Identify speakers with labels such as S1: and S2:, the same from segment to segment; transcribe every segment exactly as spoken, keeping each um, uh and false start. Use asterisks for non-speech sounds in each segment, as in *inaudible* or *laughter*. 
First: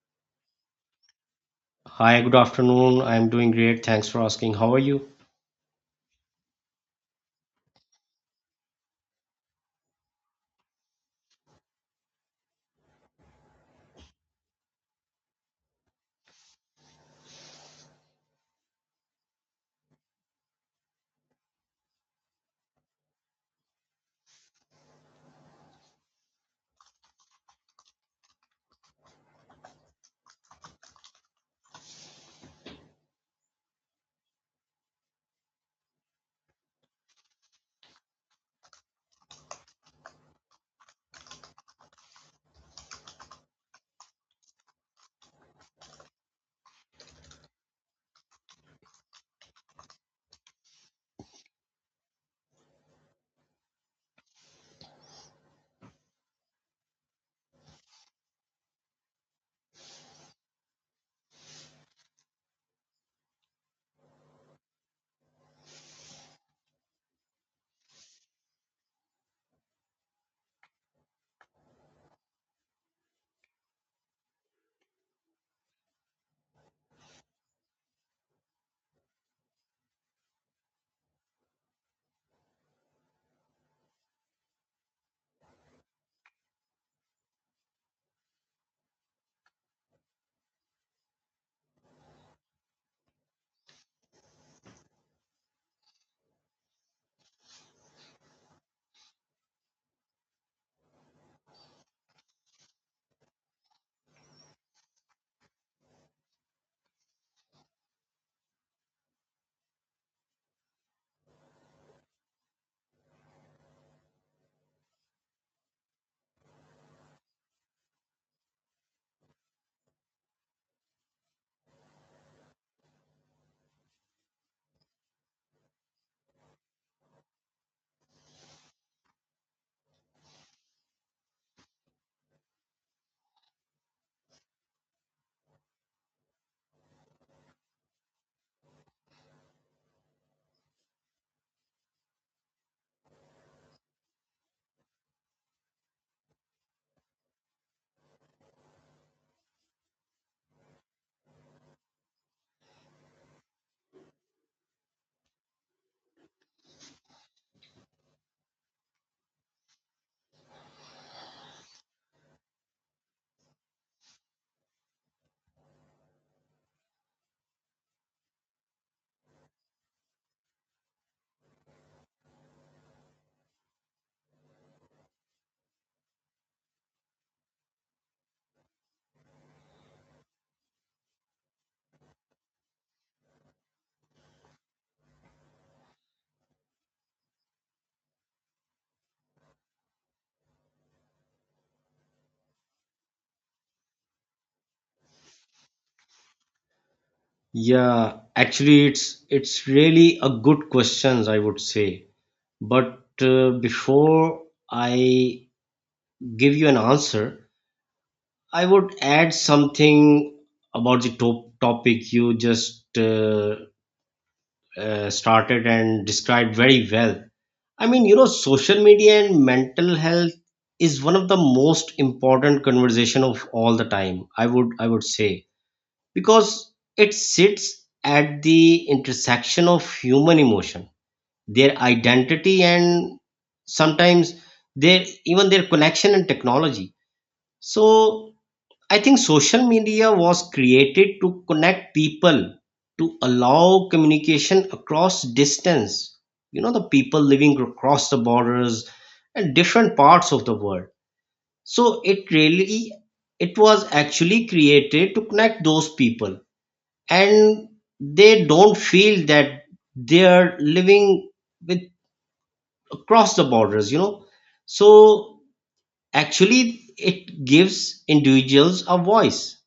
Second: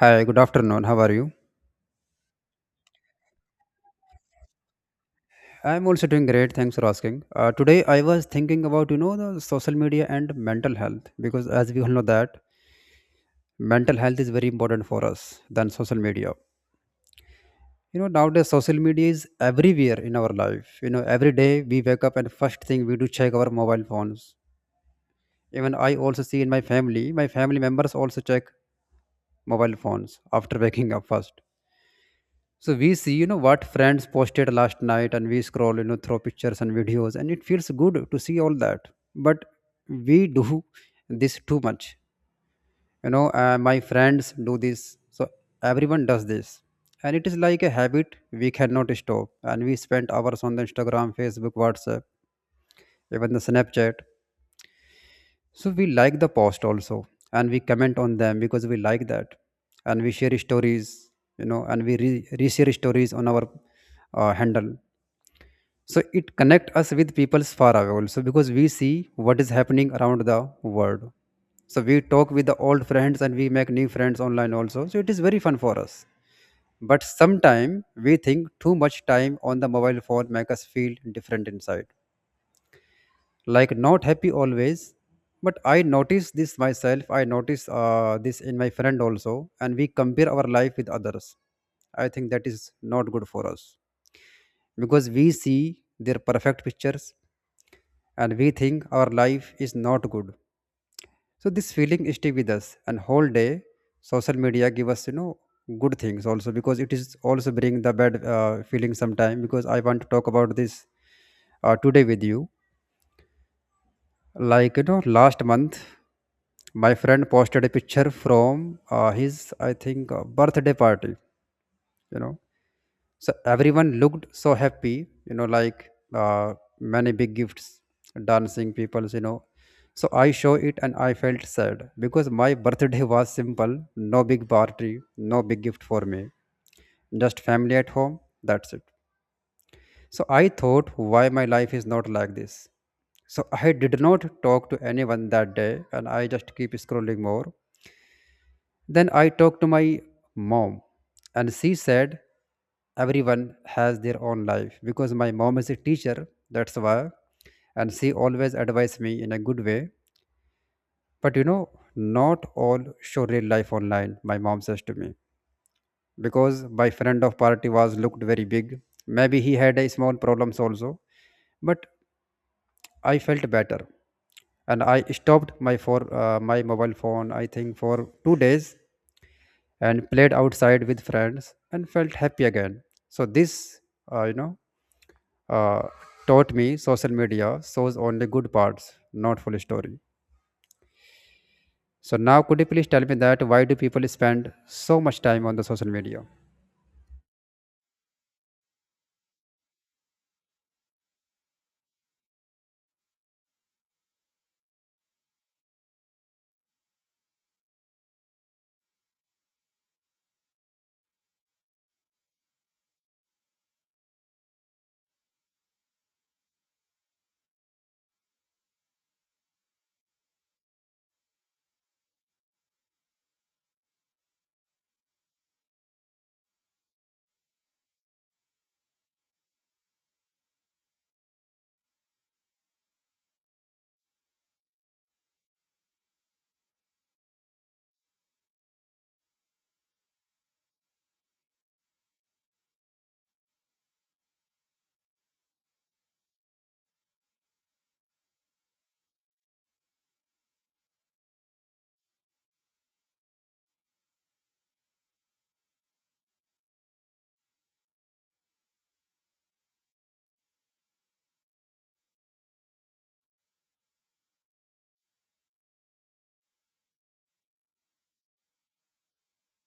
S1: Hi, good afternoon. How are you?
S2: Hi, good afternoon. I'm doing great. Thanks for asking. How are you?
S1: I'm also doing great. Thanks for asking. Uh, today I was thinking about you know the social media and mental health because as we all know that mental health is very important for us than social media. You know nowadays social media is everywhere in our life. You know every day we wake up and first thing we do check our mobile phones. Even I also see in my family, my family members also check mobile phones after *laughs* waking up first. So we see, you know, what friends posted last night, and we scroll, you know, through pictures and videos, and it feels good to see all that. But we do this too much. You know, uh, my friends do this. So everyone does this. And it is like a habit we cannot stop. And we spend hours on the Instagram, Facebook, WhatsApp, even the Snapchat. So we like the post also, and we comment on them because we like that. And we share stories, you know, and we re- reshare stories on our uh, handle, so it connect us with peoples far away also because we see what is happening around the world. So we talk with the old friends, and we make new friends online also, so it is very fun for us. But sometime we think too much time on the mobile phone make us feel different inside, like not happy always. But I notice this myself. I notice uh, this in my friend also, and we compare our life with others. I think that is not good for us because we see their perfect pictures and we think our life is not good. So this feeling stick with us and whole day social media give us you know good things also, because it is also bring the bad uh, feeling sometime. Because I want to talk about this uh, today with you. Like you know last month my friend posted a picture from uh, his I think uh, birthday party, you know so everyone looked so happy, you know like uh, many big gifts, dancing peoples, you know so I show it and I felt sad because my birthday was simple, no big party, no big gift for me, just family at home, that's it. So I thought, why my life is not like this? So I did not talk to anyone that day, and I just keep scrolling more. Then I talked to my mom, and she said, everyone has their own life. Because my mom is a teacher, that's why. And she always advised me in a good way. But you know, not all show real life online, my mom says to me. Because my friend of party was looked very big. Maybe he had a small problems also. But I felt better. And I stopped my for uh, my mobile phone, I think, for two days and played outside with friends and felt happy again. So this, uh, you know, uh, taught me social media shows only good parts, not full story. So now, could you please tell me that why do people spend so much time on the social media?
S2: Yeah, actually, it's it's really a good questions, I would say. But uh, before I give you an answer, I would add something about the top topic you just uh, uh, started and described very well. I mean, you know, social media and mental health is one of the most important conversation of all the time. I would I would say, because it sits at the intersection of human emotion, their identity, and sometimes their even their connection and technology. So I think social media was created to connect people, to allow communication across distance. You know, the people living across the borders and different parts of the world. So it really it was actually created to connect those people, and they don't feel that they're living with across the borders. You know so actually it gives individuals a voice,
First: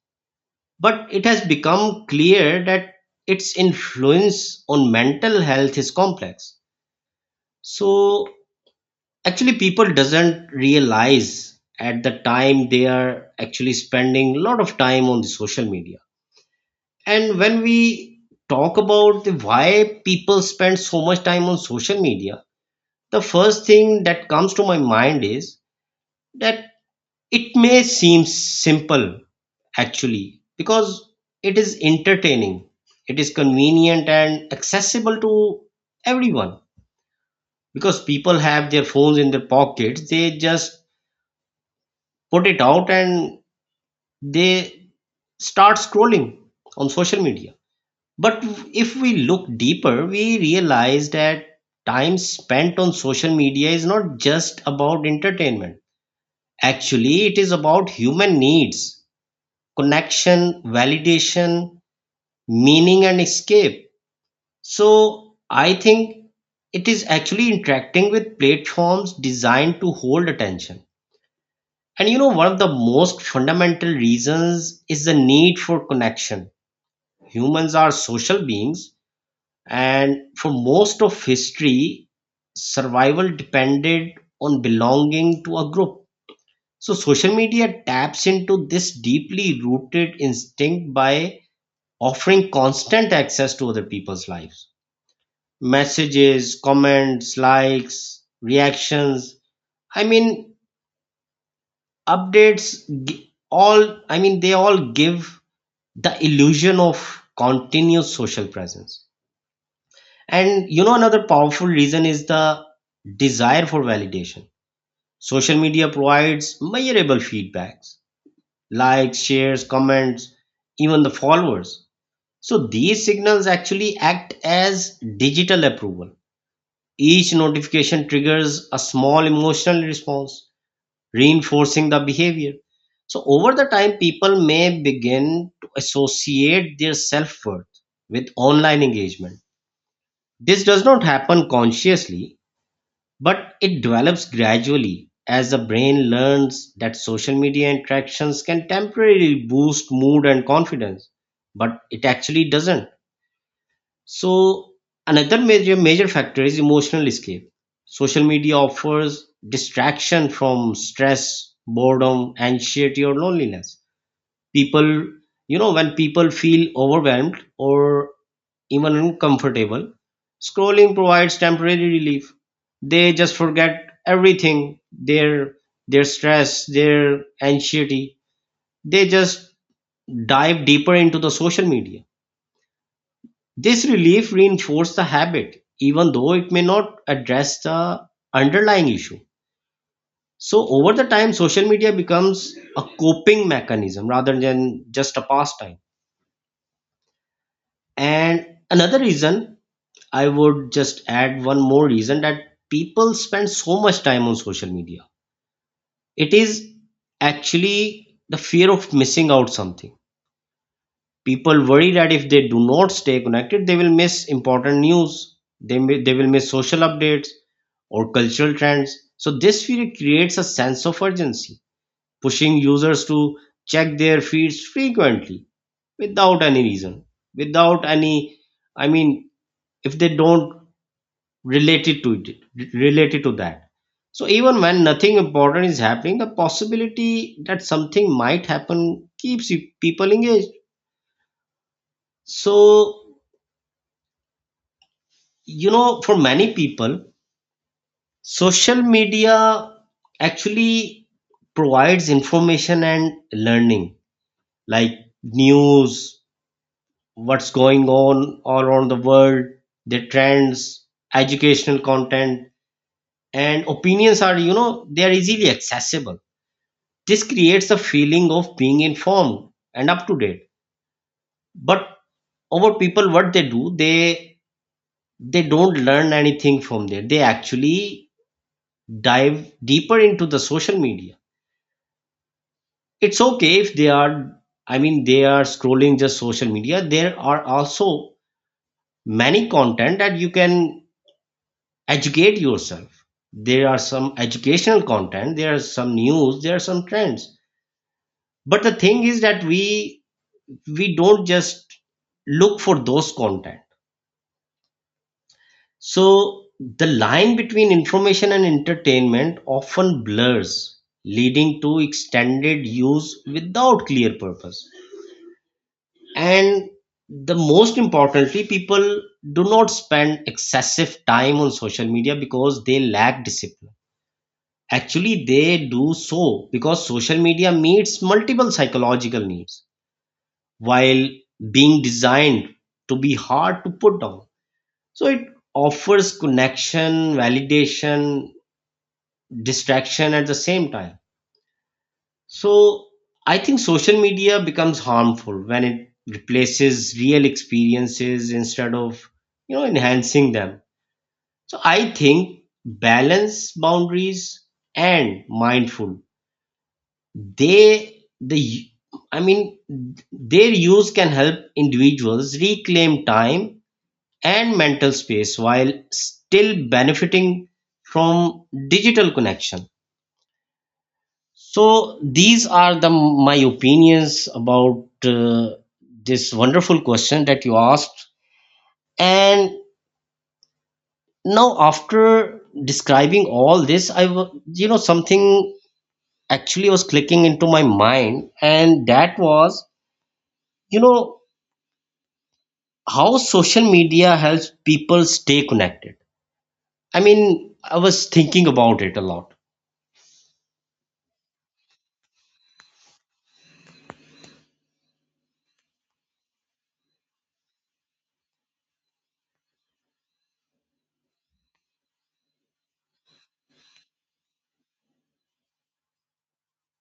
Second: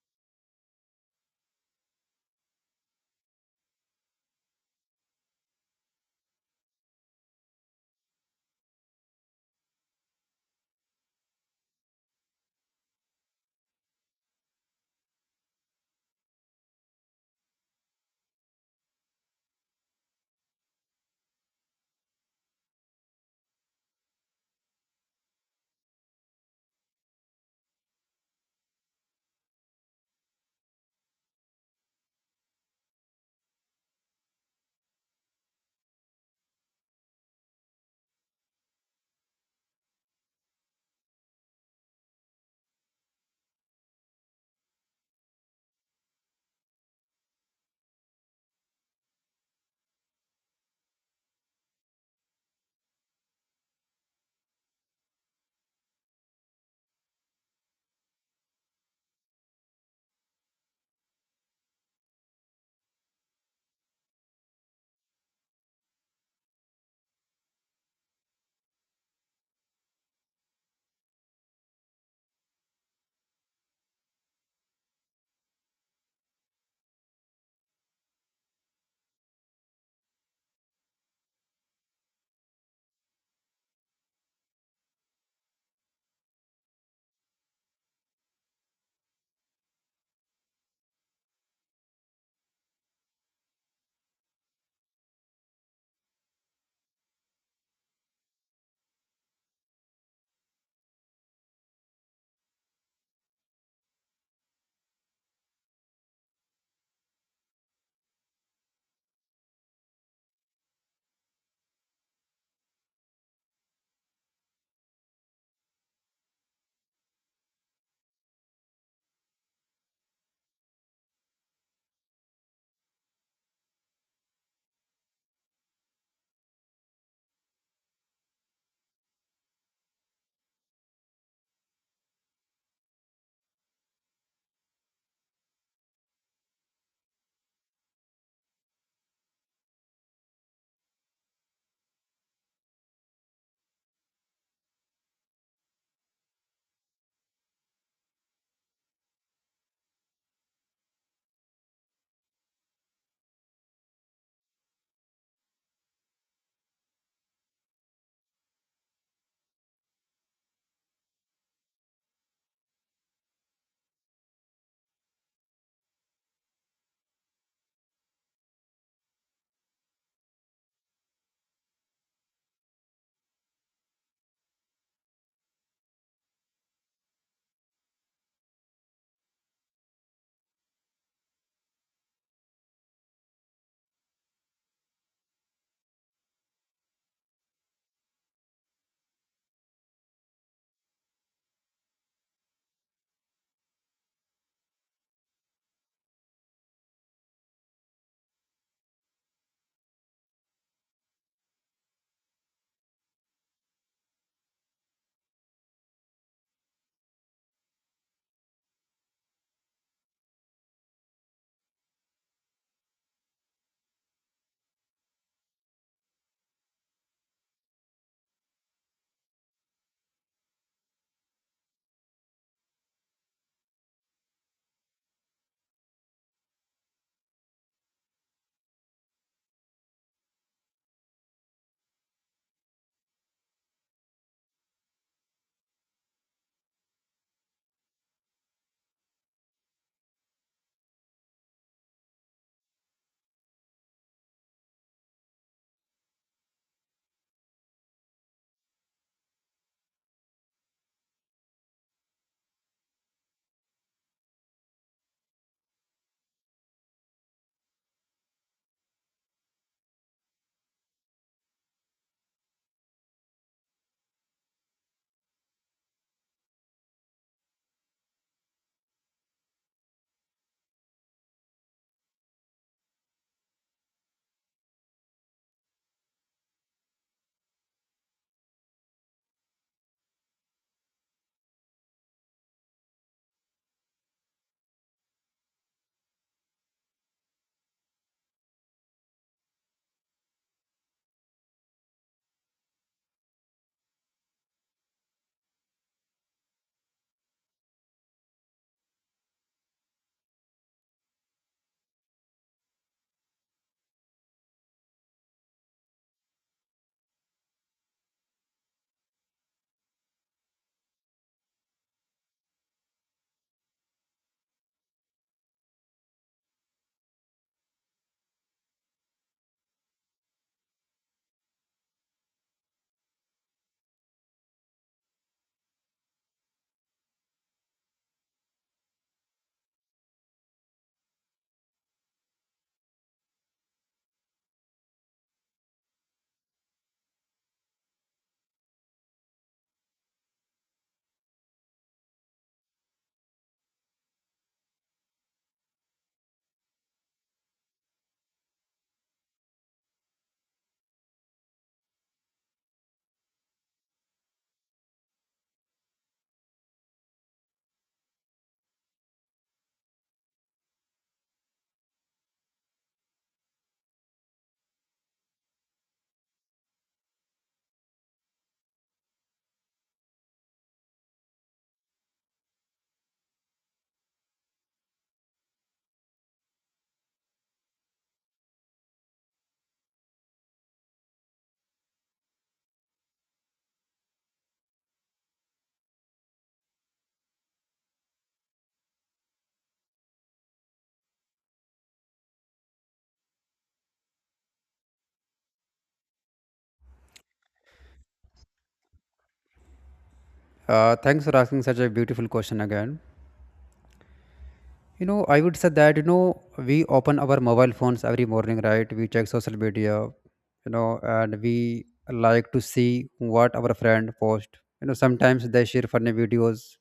S2: but it has become clear that its influence on mental health is complex. So actually people doesn't realize at the time they are actually spending a lot of time on the social media. And when we talk about the why people spend so much time on social media, the first thing that comes to my mind is that it may seem simple actually, because it is entertaining, it is convenient and accessible to everyone, because people have their phones in their pockets. They just put it out and they start scrolling on social media. But if we look deeper, we realize that time spent on social media is not just about entertainment. Actually, it is about human needs: connection, validation, meaning, and escape. So, I think it is actually interacting with platforms designed to hold attention. And you know, one of the most fundamental reasons is the need for connection. Humans are social beings, and for most of history, survival depended on belonging to a group. So social media taps into this deeply rooted instinct by offering constant access to other people's lives. Messages, comments, likes, reactions, I mean, updates, gi- all, I mean, they all give the illusion of continuous social presence. And you know, another powerful reason is the desire for validation. Social media provides measurable feedbacks: likes, shares, comments, even the followers. So these signals actually act as digital approval. Each notification triggers a small emotional response, reinforcing the behavior. So over the time, people may begin to associate their self-worth with online engagement. This does not happen consciously, but it develops gradually as the brain learns that social media interactions can temporarily boost mood and confidence, but it actually doesn't. So another major major factor is emotional escape. Social media offers distraction from stress, boredom, anxiety, or loneliness. People you know When people feel overwhelmed or even uncomfortable, scrolling provides temporary relief. They just forget everything, their their stress, their anxiety. They just dive deeper into the social media. This relief reinforces the habit, even though it may not address the underlying issue. So over the time, social media becomes a coping mechanism rather than just a pastime. And another reason, I would just add one more reason that people spend so much time on social media. It is actually the fear of missing out something. People worry that if they do not stay connected, they will miss important news. They may, they will miss social updates or cultural trends. So this fear creates a sense of urgency, pushing users to check their feeds frequently without any reason, without any. I mean, if they don't related to it related to that. So even when nothing important is happening, the possibility that something might happen keeps you- people engaged. So you know for many people, social media actually provides information and learning, like news, what's going on all around the world, the trends, educational content, and opinions are you know they are easily accessible. This creates a feeling of being informed and up to date. But our people, what they do, they they don't learn anything from there. They actually dive deeper into the social media. It's okay if they are, I mean, they are scrolling just social media. There are also many content that you can educate yourself. There are some educational content, there are some news, there are some trends. But the thing is that we we don't just look for those content. So the line between information and entertainment often blurs, leading to extended use without clear purpose. And the most importantly, people do not spend excessive time on social media because they lack discipline. Actually, they do so because social media meets multiple psychological needs while being designed to be hard to put down. So it offers connection, validation, distraction at the same time. So I think social media becomes harmful when it replaces real experiences instead of you know enhancing them. So I think balance, boundaries, and mindful. They the I mean, their use can help individuals reclaim time and mental space while still benefiting from digital connection. So these are the my opinions about uh, this wonderful question that you asked. And now after describing all this, I wa- you know something actually was clicking into my mind, and that was you know how social media helps people stay connected. I mean, I was thinking about it a lot.
S1: Uh, thanks for asking such a beautiful question again. You know, I would say that you know we open our mobile phones every morning, right? We check social media, you know, and we like to see what our friend post. You know, sometimes they share funny videos,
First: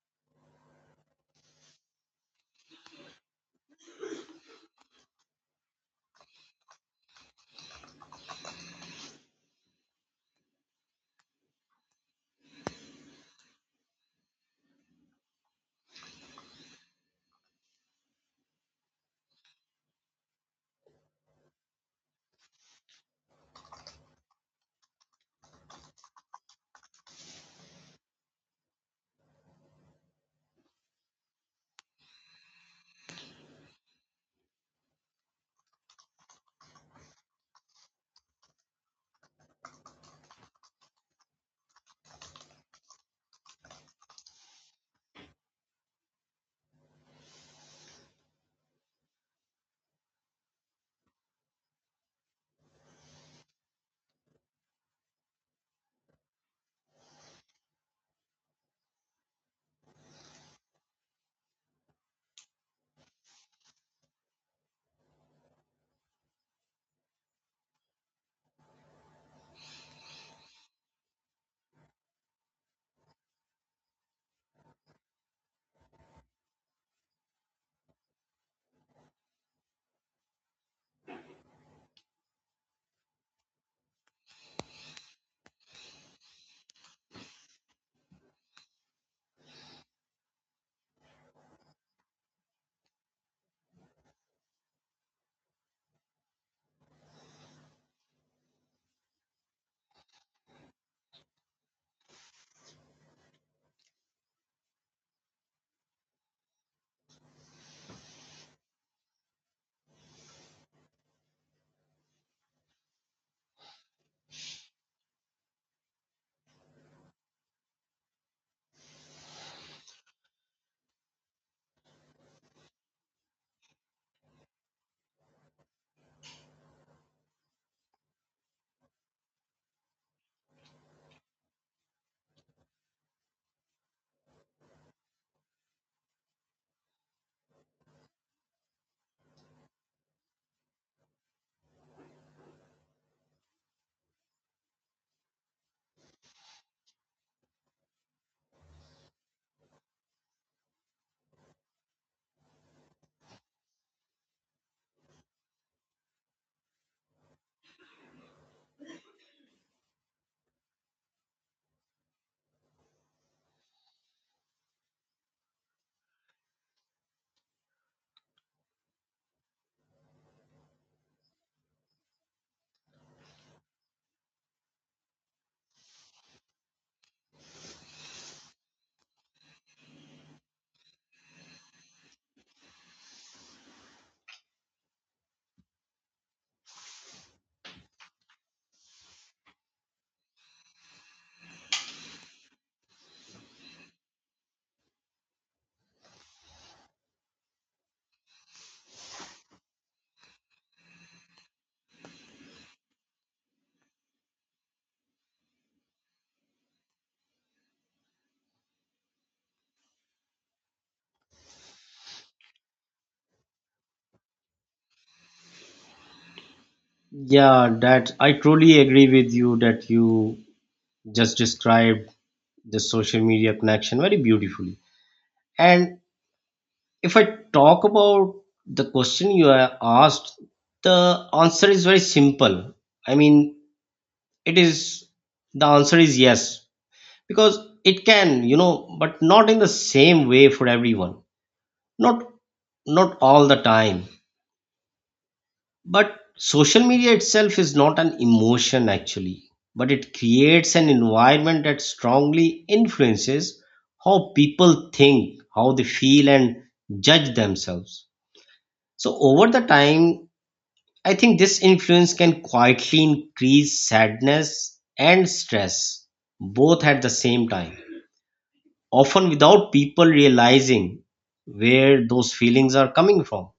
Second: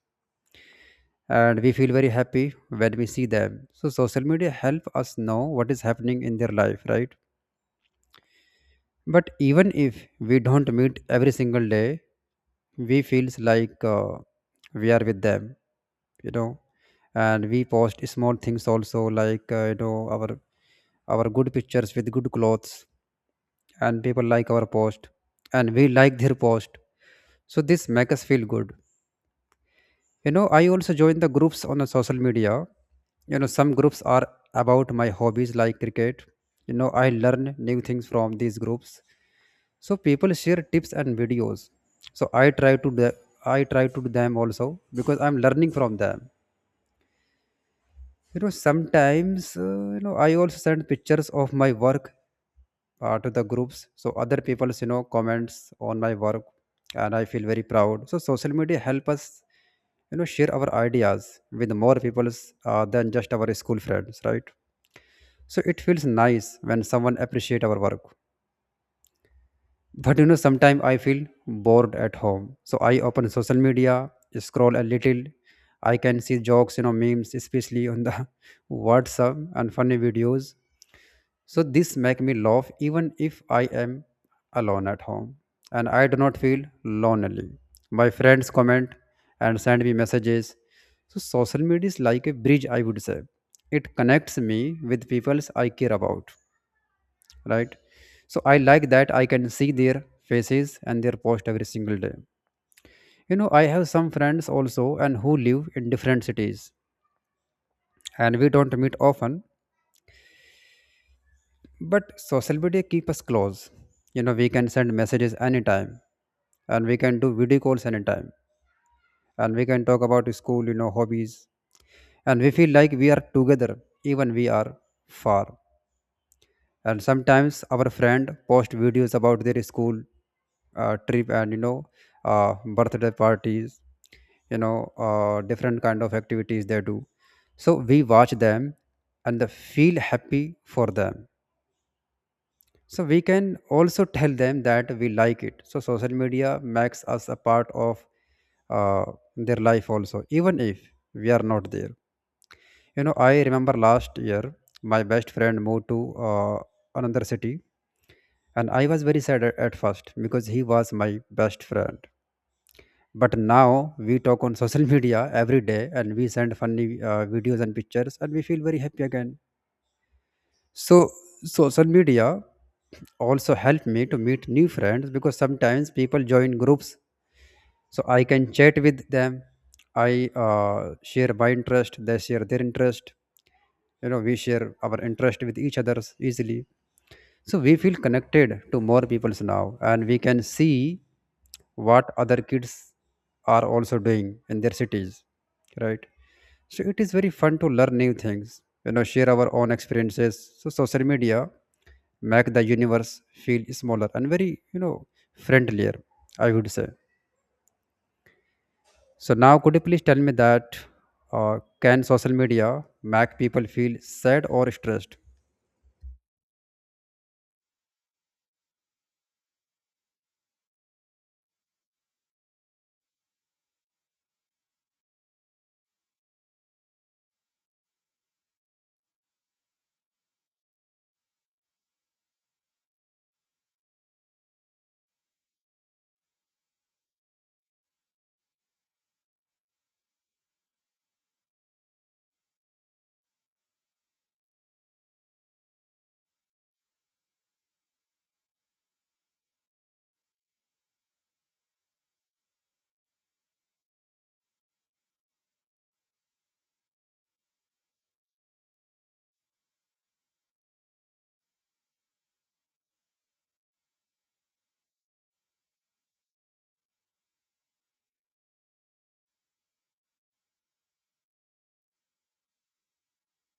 S1: and we feel very happy when we see them. So social media help us know what is happening in their life, right? But even if we don't meet every single day, we feels like uh, we are with them, you know. And we post small things also, like uh, you know our our good pictures with good clothes, and people like our post, and we like their post. So this make us feel good. you know I also join the groups on the social media. you know some groups are about my hobbies like cricket. you know I learn new things from these groups, so people share tips and videos. So i try to do I try to do them also, because I'm learning from them. You know sometimes uh, you know I also send pictures of my work uh, to the groups, so other people's you know comments on my work, and I feel very proud. So social media help us you know share our ideas with more people's uh, than just our school friends, right? So it feels nice when someone appreciate our work. But you know sometimes I feel bored at home, so I open social media, scroll a little. I can see jokes, you know memes, especially on the *laughs* WhatsApp, and funny videos. So this make me laugh even if I am alone at home, and I do not feel lonely. My friends comment and send me messages. So social media is like a bridge, I would say. It connects me with people I care about, right? So I like that I can see their faces and their post every single day. You know, I have some friends also and who live in different cities, and we don't meet often. But social media keep us close. You know, we can send messages anytime, and we can do video calls anytime, and we can talk about school, you know, hobbies. And we feel like we are together even we are far. And sometimes our friend post videos about their school uh, trip and you know uh, birthday parties, you know uh, different kind of activities they do. So we watch them and the feel happy for them. So we can also tell them that we like it. So social media makes us a part of uh, their life also, even if we are not there. You know, I remember last year my best friend moved to uh, another city, and I was very sad at at first because he was my best friend. But now we talk on *laughs* social media every day, and we send funny uh, videos and pictures, and we feel very happy again. So social media also helped me to meet new friends because sometimes people join groups, so I can chat with them. I uh, share my interest, they share their interest. You know, we share our interest with each others easily. So we feel connected to more peoples now, and we can see what other kids are also doing in their cities, right? So it is very fun to learn new things, you know, share our own experiences. So social media make the universe feel smaller and very, you know, friendlier, I would say. So now, could you please tell me that uh, can social media make people feel sad or stressed?
S2: Yeah, that I truly agree with you, that you just described the social media connection very beautifully. And if I talk about the question you have asked, the answer is very simple. I mean, it is the answer is yes, because it can, you know, but not in the same way for everyone. Not not all the time. But social media itself is not an emotion actually, but it creates an environment that strongly influences how people think, how they feel, and judge themselves. So over the time, I think this influence can quietly increase sadness and stress, both at the same time, often without people realizing where those feelings are coming from.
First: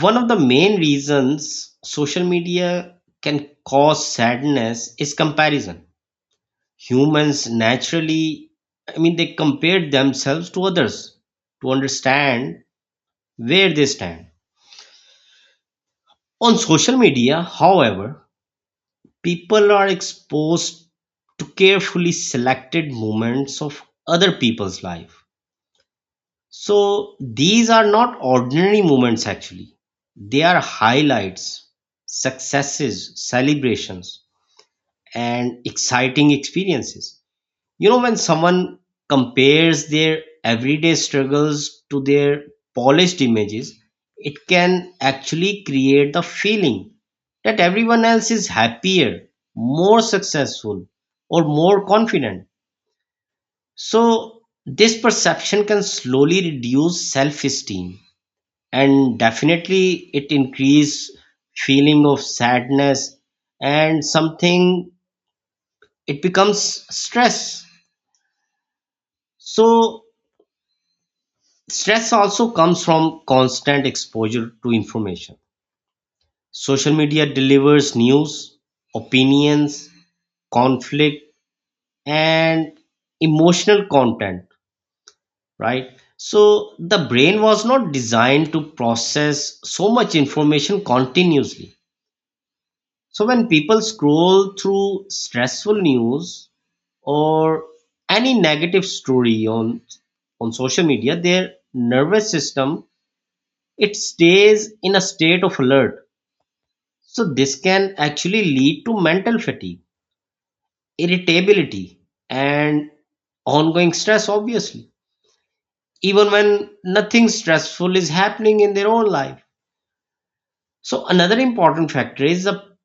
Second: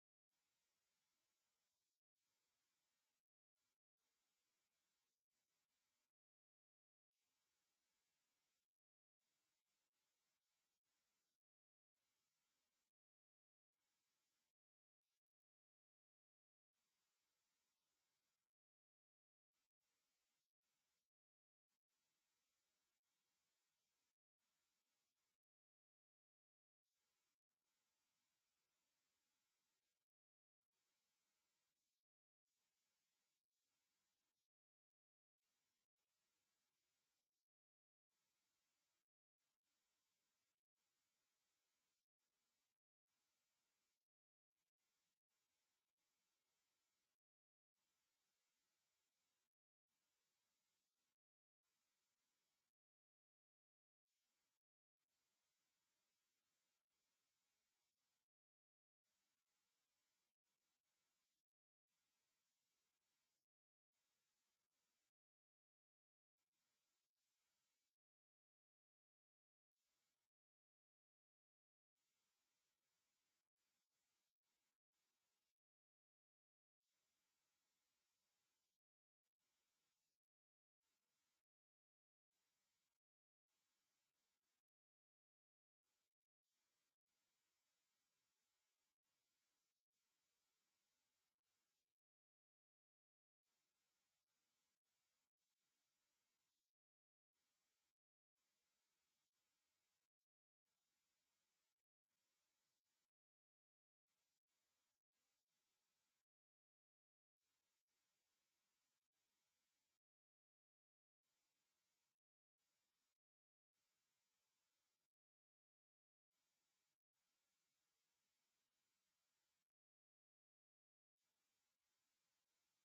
S2: One of the main reasons social media can cause sadness is comparison. Humans naturally, I mean, they compare themselves to others to understand where they stand. On social media, however, people are exposed to carefully selected moments of other people's life. So these are not ordinary moments actually. They are highlights, successes, celebrations, and exciting experiences. You know, when someone compares their everyday struggles to their polished images, it can actually create the feeling that everyone else is happier, more successful, or more confident. So, this perception can slowly reduce self esteem, and definitely it increase feeling of sadness, and something it becomes stress. So stress also comes from constant exposure to information. Social media delivers news, opinions, conflict, and emotional content, right? So the brain was not designed to process so much information continuously. So when people scroll through stressful news or any negative story on on social media, their nervous system, it stays in a state of alert. So this can actually lead to mental fatigue, irritability, and ongoing stress, obviously, even when nothing stressful is happening in their own life. So another important factor is the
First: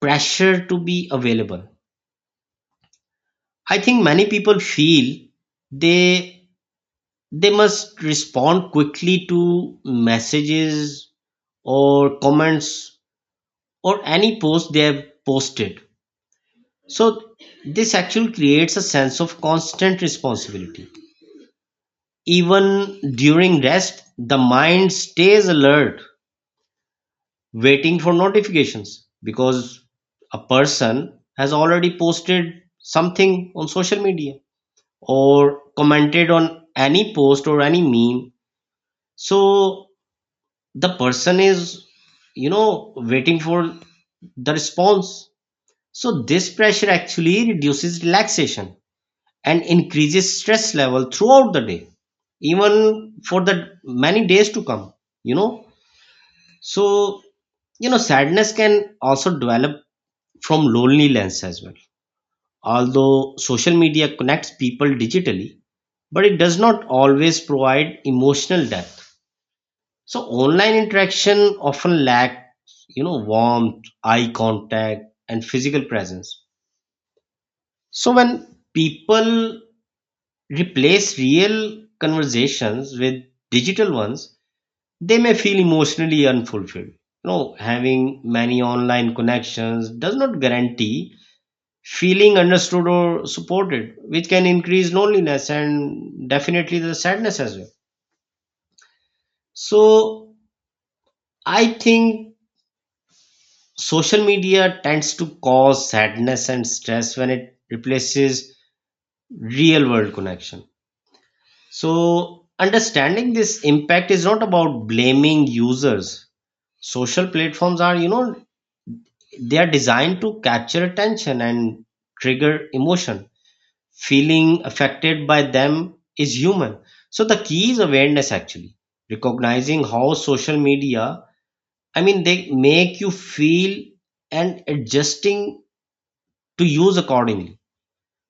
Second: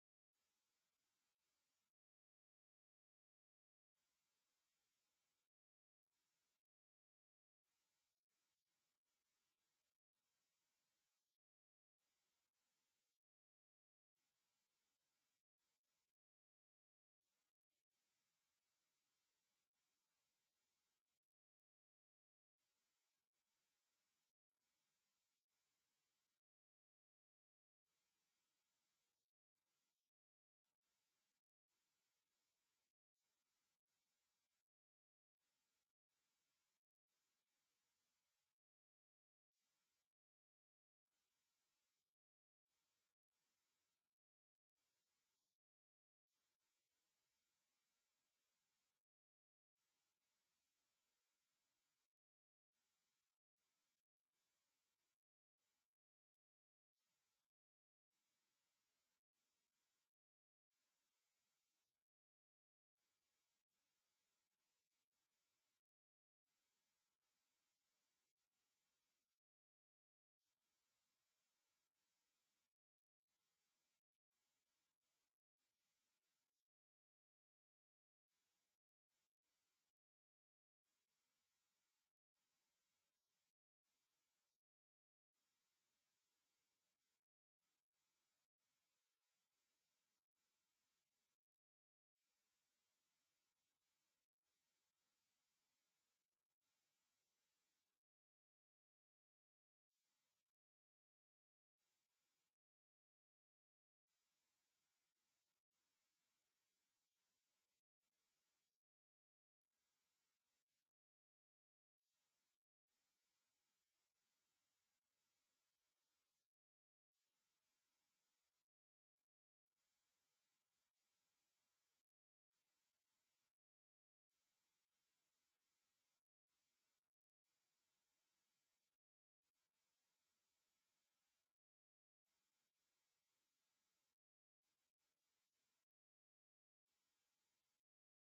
S2: pressure to be available. I think many people feel they they must respond quickly to messages or comments or any post they have posted. So this actually creates a sense of constant responsibility. Even during rest, the mind stays alert, waiting for notifications, because a person has already posted something on social media or commented on any post or any meme. So the person is, you know, waiting for the response. So this pressure actually reduces relaxation and increases stress level throughout the day, even for the many days to come. you know so you know sadness can also develop from loneliness as well. Although social media connects people digitally, but it does not always provide emotional depth. So online interaction often lacks, you know warmth, eye contact, and physical presence. So when people replace real conversations with digital ones, they may feel emotionally unfulfilled. You know, having many online connections does not guarantee feeling understood or supported, which can increase loneliness and definitely the sadness as well. So, I think social media tends to cause sadness and stress when it replaces real world connection. So, understanding this impact is not about blaming users. Social platforms are you know they are designed to capture attention and trigger emotion. Feeling affected by them is human. So the key is awareness actually, recognizing how social media, I mean, they make you feel, and adjusting to use accordingly.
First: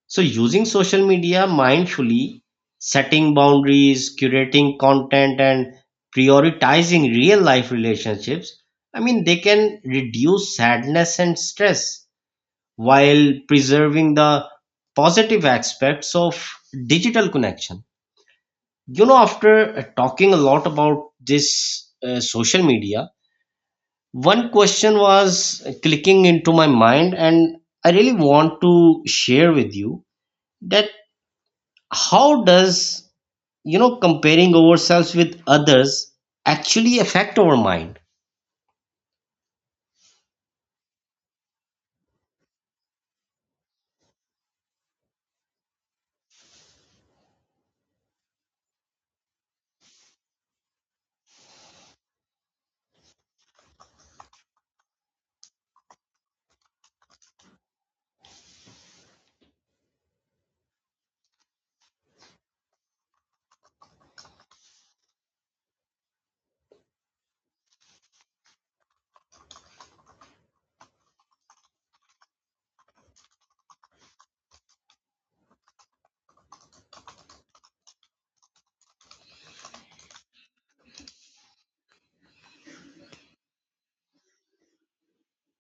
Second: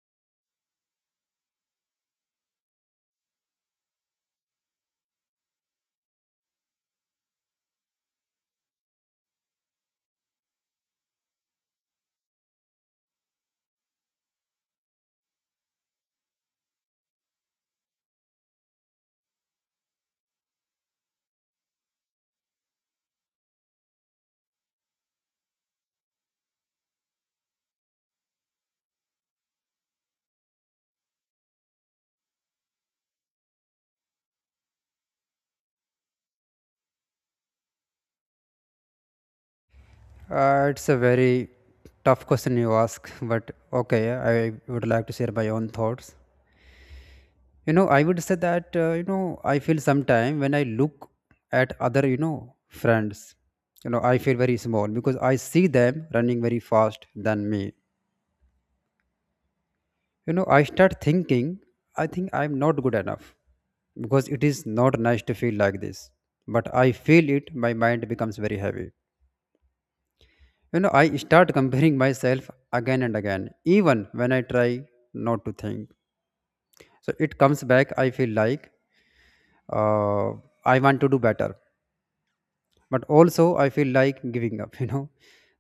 S2: So, using social media mindfully, setting boundaries, curating content, and prioritizing real life relationships, I mean, they can reduce sadness and stress while preserving the positive aspects of digital connection. You know, after uh, talking a lot about this uh, social media, one question was clicking into my mind, and I really want to share with you that how does you know comparing ourselves with others actually affect our mind.
S1: Uh, it's a very tough question you ask, but okay, I would like to share my own thoughts. You know, I would say that, uh, you know, I feel sometime when I look at other, you know, friends, you know, I feel very small because I see them running very fast than me. You know, I start thinking, I think I'm not good enough because it is not nice to feel like this. But I feel it, my mind becomes very heavy. You know, I start comparing myself again and again, even when I try not to think. So it comes back. I feel like uh, I want to do better. But also, I feel like giving up, *laughs* you know.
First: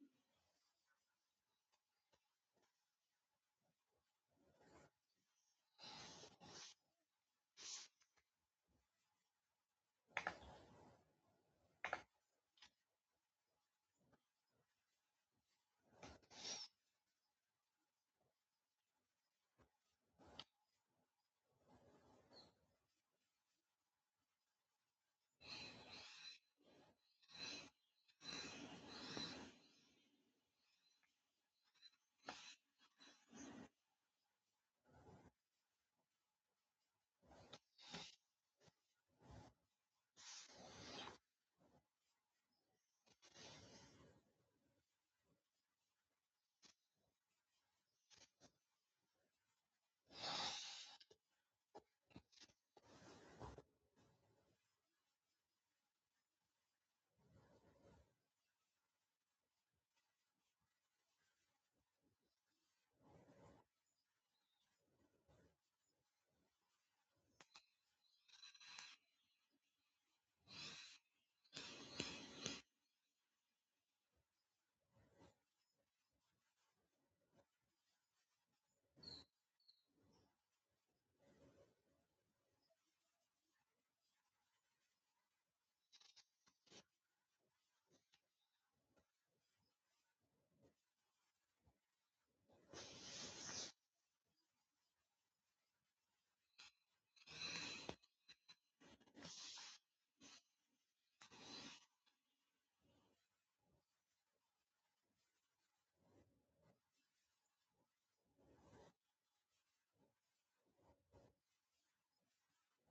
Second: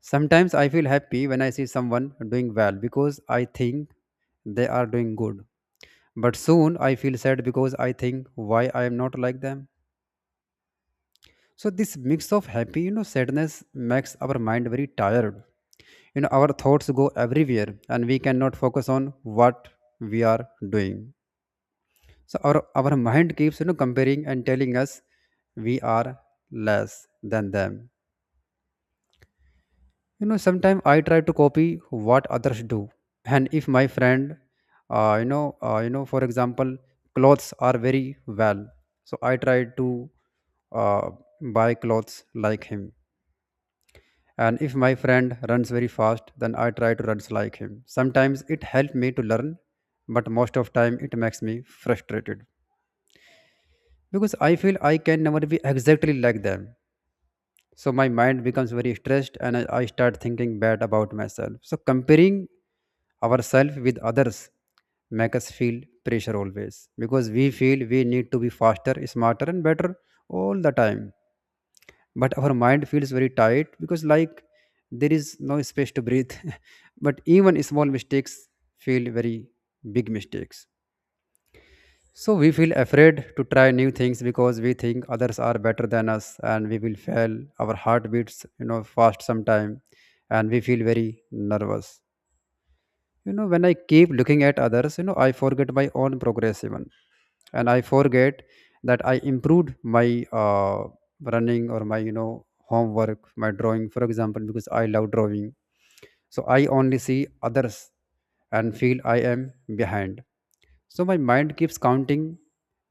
S1: Sometimes I feel happy when I see someone doing well because I think they are doing good. But soon I feel sad because I think why I am not like them. So this mix of happy, you know, sadness makes our mind very tired. You know, our thoughts go everywhere and we cannot focus on what we are doing. So our, our mind keeps, you know, comparing and telling us we are less than them. You know, sometimes I try to copy what others do. And if my friend, uh, you know, uh, you know, for example, clothes are very well. So I try to uh, buy clothes like him. And if my friend runs very fast, then I try to run like him. Sometimes it helps me to learn, but most of time it makes me frustrated because I feel I can never be exactly like them. So my mind becomes very stressed, and I I start thinking bad about myself. So comparing ourselves with others make us feel pressure always because we feel we need to be faster, smarter and better all the time. But our mind feels very tight because like there is no space to breathe. *laughs* But even small mistakes feel very big mistakes. So we feel afraid to try new things because we think others are better than us and we will fail. Our heart beats you know fast sometime, and we feel very nervous. you know when I keep looking at others, you know I forget my own progress even. And I forget that I improved my uh, running or my you know homework, my drawing, for example, because I love drawing. So I only see others and feel I am behind. So my mind keeps counting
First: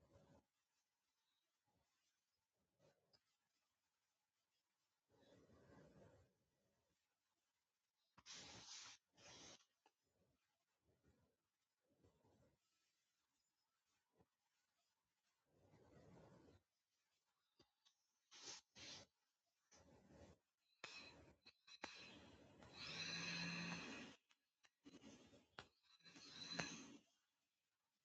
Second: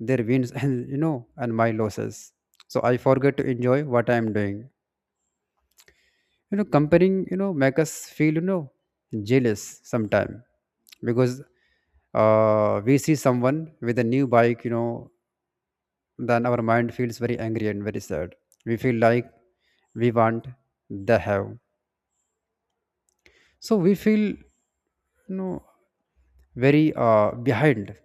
S1: their wins *laughs* and you know and my losses. So I forget to enjoy what I am doing. you know comparing you know make us feel you know jealous sometime. Because uh, we see someone with a new bike, you know then our mind feels very angry and very sad. We feel like we want the have. So we feel you know very uh, behind.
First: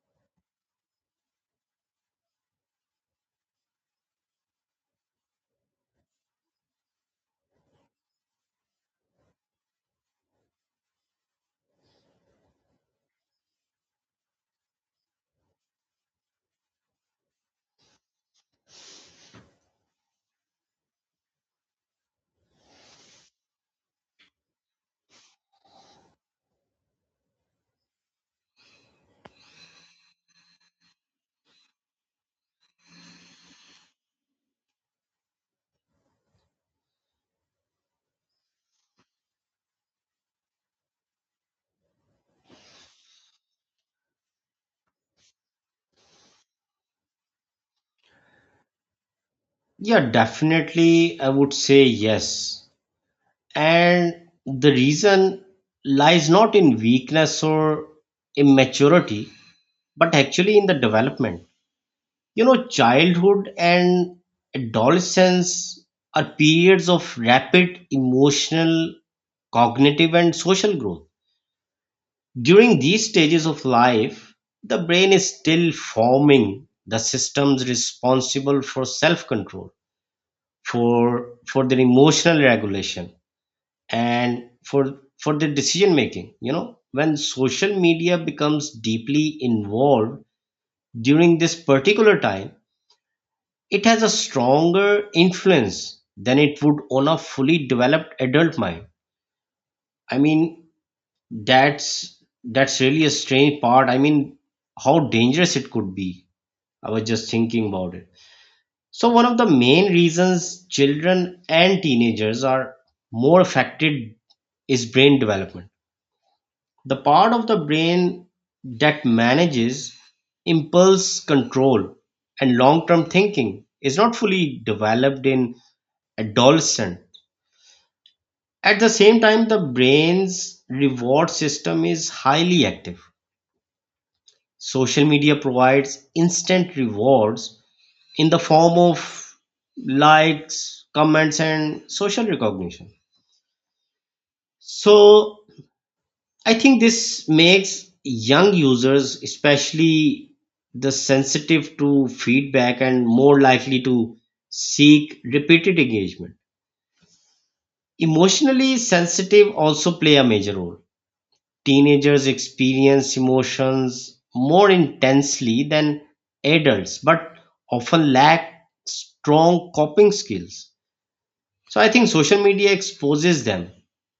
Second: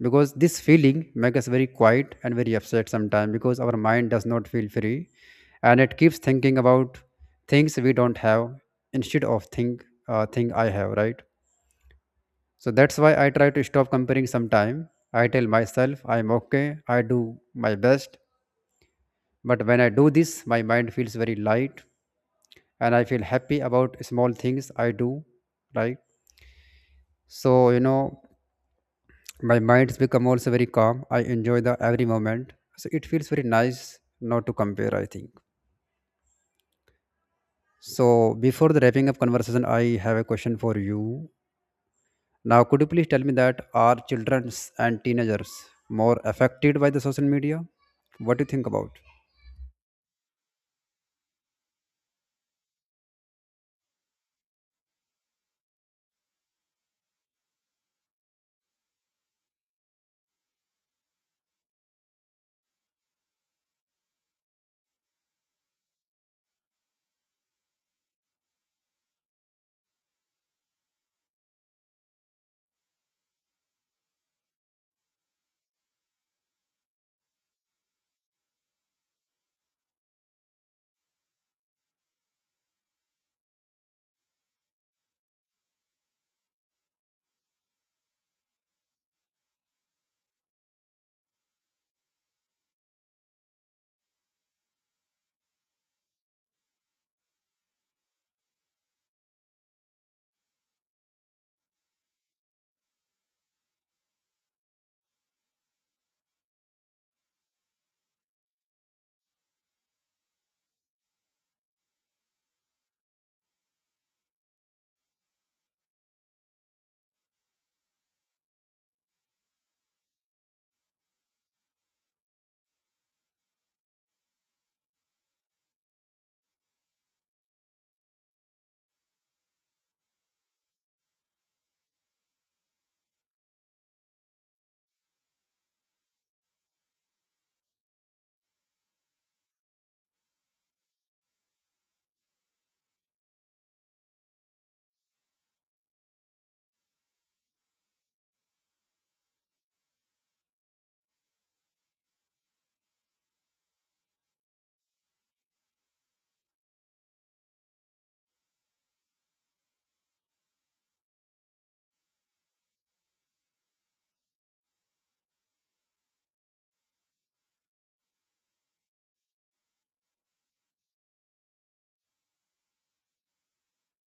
S1: Because this feeling makes us very quiet and very upset sometimes, because our mind does not feel free and it keeps thinking about things we don't have instead of think uh, thing I have, right? So that's why I try to stop comparing sometime. I tell myself I'm okay, I do my best. But when I do this, my mind feels very light, and I feel happy about small things I do, right? So you know my mind's become also very calm. I enjoy the every moment. So it feels very nice not to compare, I think. So before the wrapping up conversation, I have a question for you. Now, could you please tell me that are childrens and teenagers more affected by the social media? What do you think about?
S2: Yeah, definitely, I would say yes. And the reason lies not in weakness or immaturity, but actually in the development. You know, childhood and adolescence are periods of rapid emotional, cognitive and social growth. During these stages of life, the brain is still forming the systems responsible for self control, for, for their emotional regulation, and for, for their decision making. You know, when social media becomes deeply involved during this particular time, it has a stronger influence than it would on a fully developed adult mind. I mean, That's that's really a strange part. I mean, how dangerous it could be. I was just thinking about it. So one of the main reasons children and teenagers are more affected is brain development. The part of the brain that manages impulse control and long-term thinking is not fully developed in adolescent. At the same time, the brain's reward system is highly active. Social media provides instant rewards in the form of likes, comments, and social recognition. So I think this makes young users, especially the sensitive to feedback and more likely to seek repeated engagement. Emotionally sensitive also play a major role. Teenagers experience emotions more intensely than adults, but often lack strong coping skills. So I think social media exposes them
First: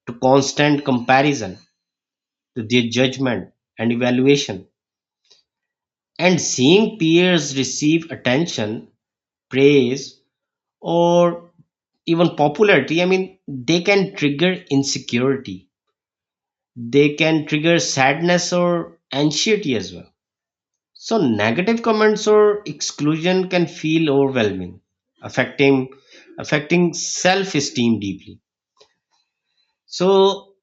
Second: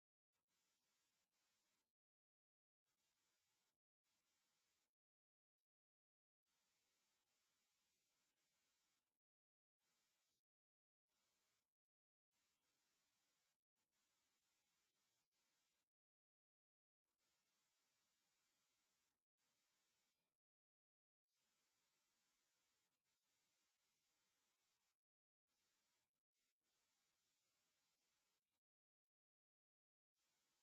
S2: to constant comparison, to their judgment and evaluation. And seeing peers receive attention, praise, or even popularity, I mean, they can trigger insecurity. They can trigger sadness or anxiety as well. So negative comments or exclusion can feel overwhelming, affecting affecting self-esteem deeply. So,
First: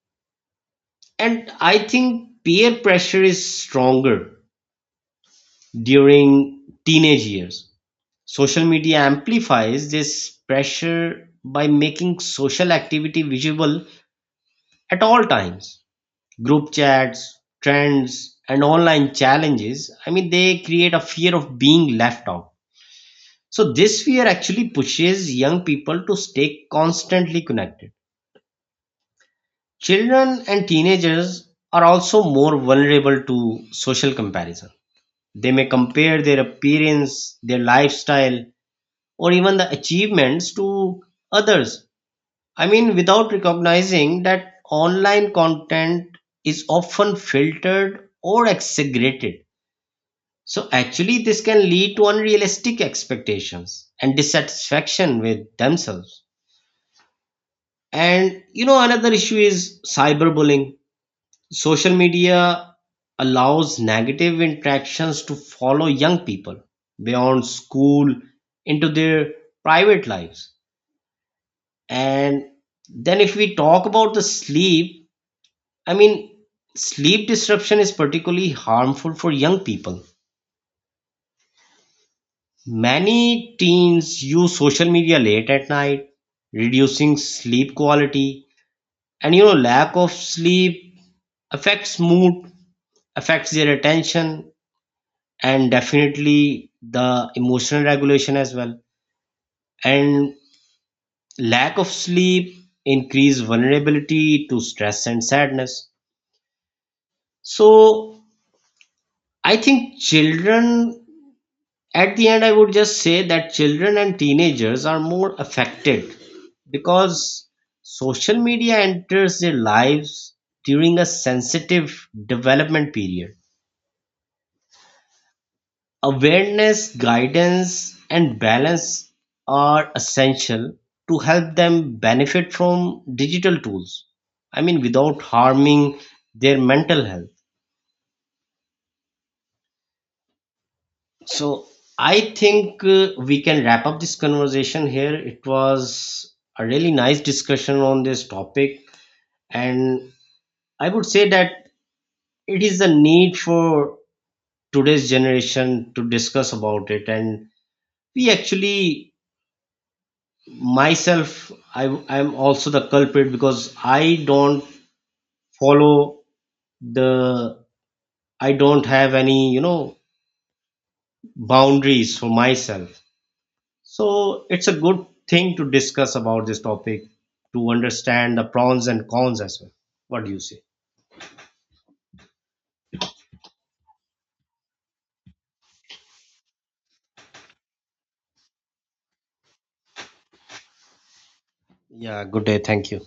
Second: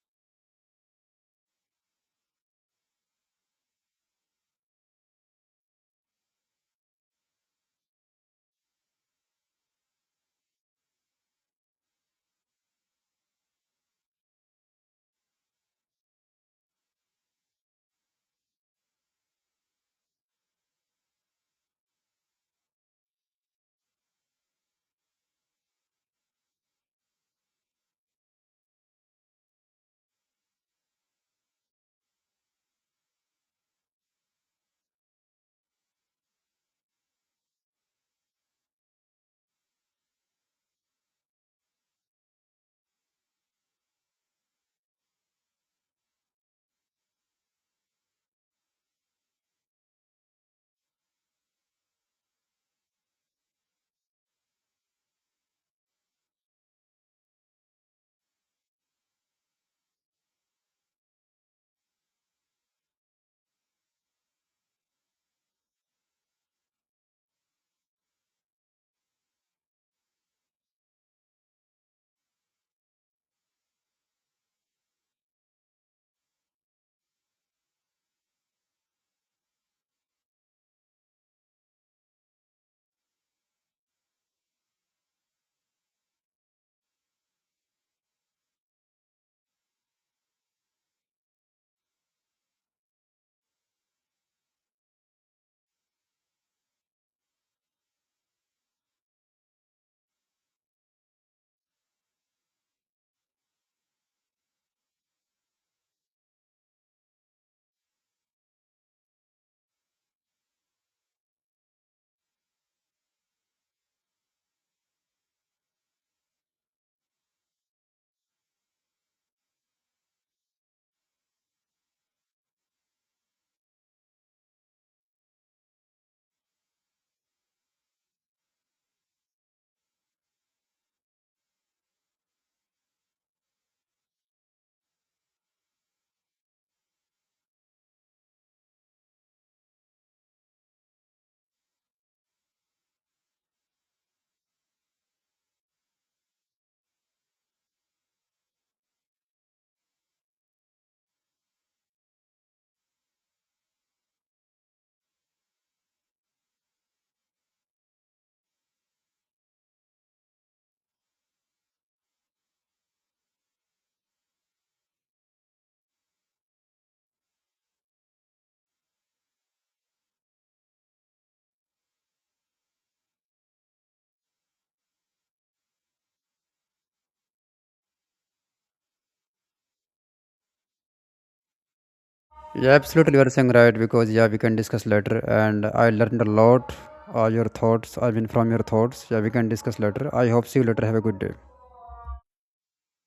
S2: and I think peer pressure is stronger during teenage years. Social media amplifies this pressure by making social activity visible at all times. Group chats, trends, and online challenges, I mean they create a fear of being left out. So this fear actually pushes young people to stay constantly connected. Children and teenagers are also more vulnerable to social comparison. They may compare their appearance, their lifestyle, or even the achievements to others. I mean, without recognizing that online content is often filtered or exaggerated. So, actually, this can lead to unrealistic expectations and dissatisfaction with themselves. And you know, another issue is cyberbullying. Social media allows negative interactions to follow young people beyond school into their private lives. And then, if we talk about the sleep, I mean, sleep disruption is particularly harmful for young people. Many teens use social media late at night, reducing sleep quality. And you know, lack of sleep affects mood, affects their attention and definitely the emotional regulation as well. And lack of sleep increase vulnerability to stress and sadness. So I think children, at the end I would just say that children and teenagers are more affected because social media enters their lives during a sensitive development period. Awareness, guidance, and balance are essential to help them benefit from digital tools. I mean, without harming their mental health. So, I think uh, we can wrap up this conversation here. It was a really nice discussion on this topic, and I would say that it is the need for today's generation to discuss about it, and we actually, myself, i i'm also the culprit because I don't follow the I don't have any, you know, boundaries for myself. So it's a good thing to discuss about this topic, to understand the pros and cons as well. What do you say?
S1: Yeah, absolutely, you are saying right because yeah, we can discuss later. And I learned a lot. Uh, your thoughts, I mean, from your thoughts. Yeah, we can discuss later. I hope see you later. Have a good day.
S2: Yeah, good day, thank you.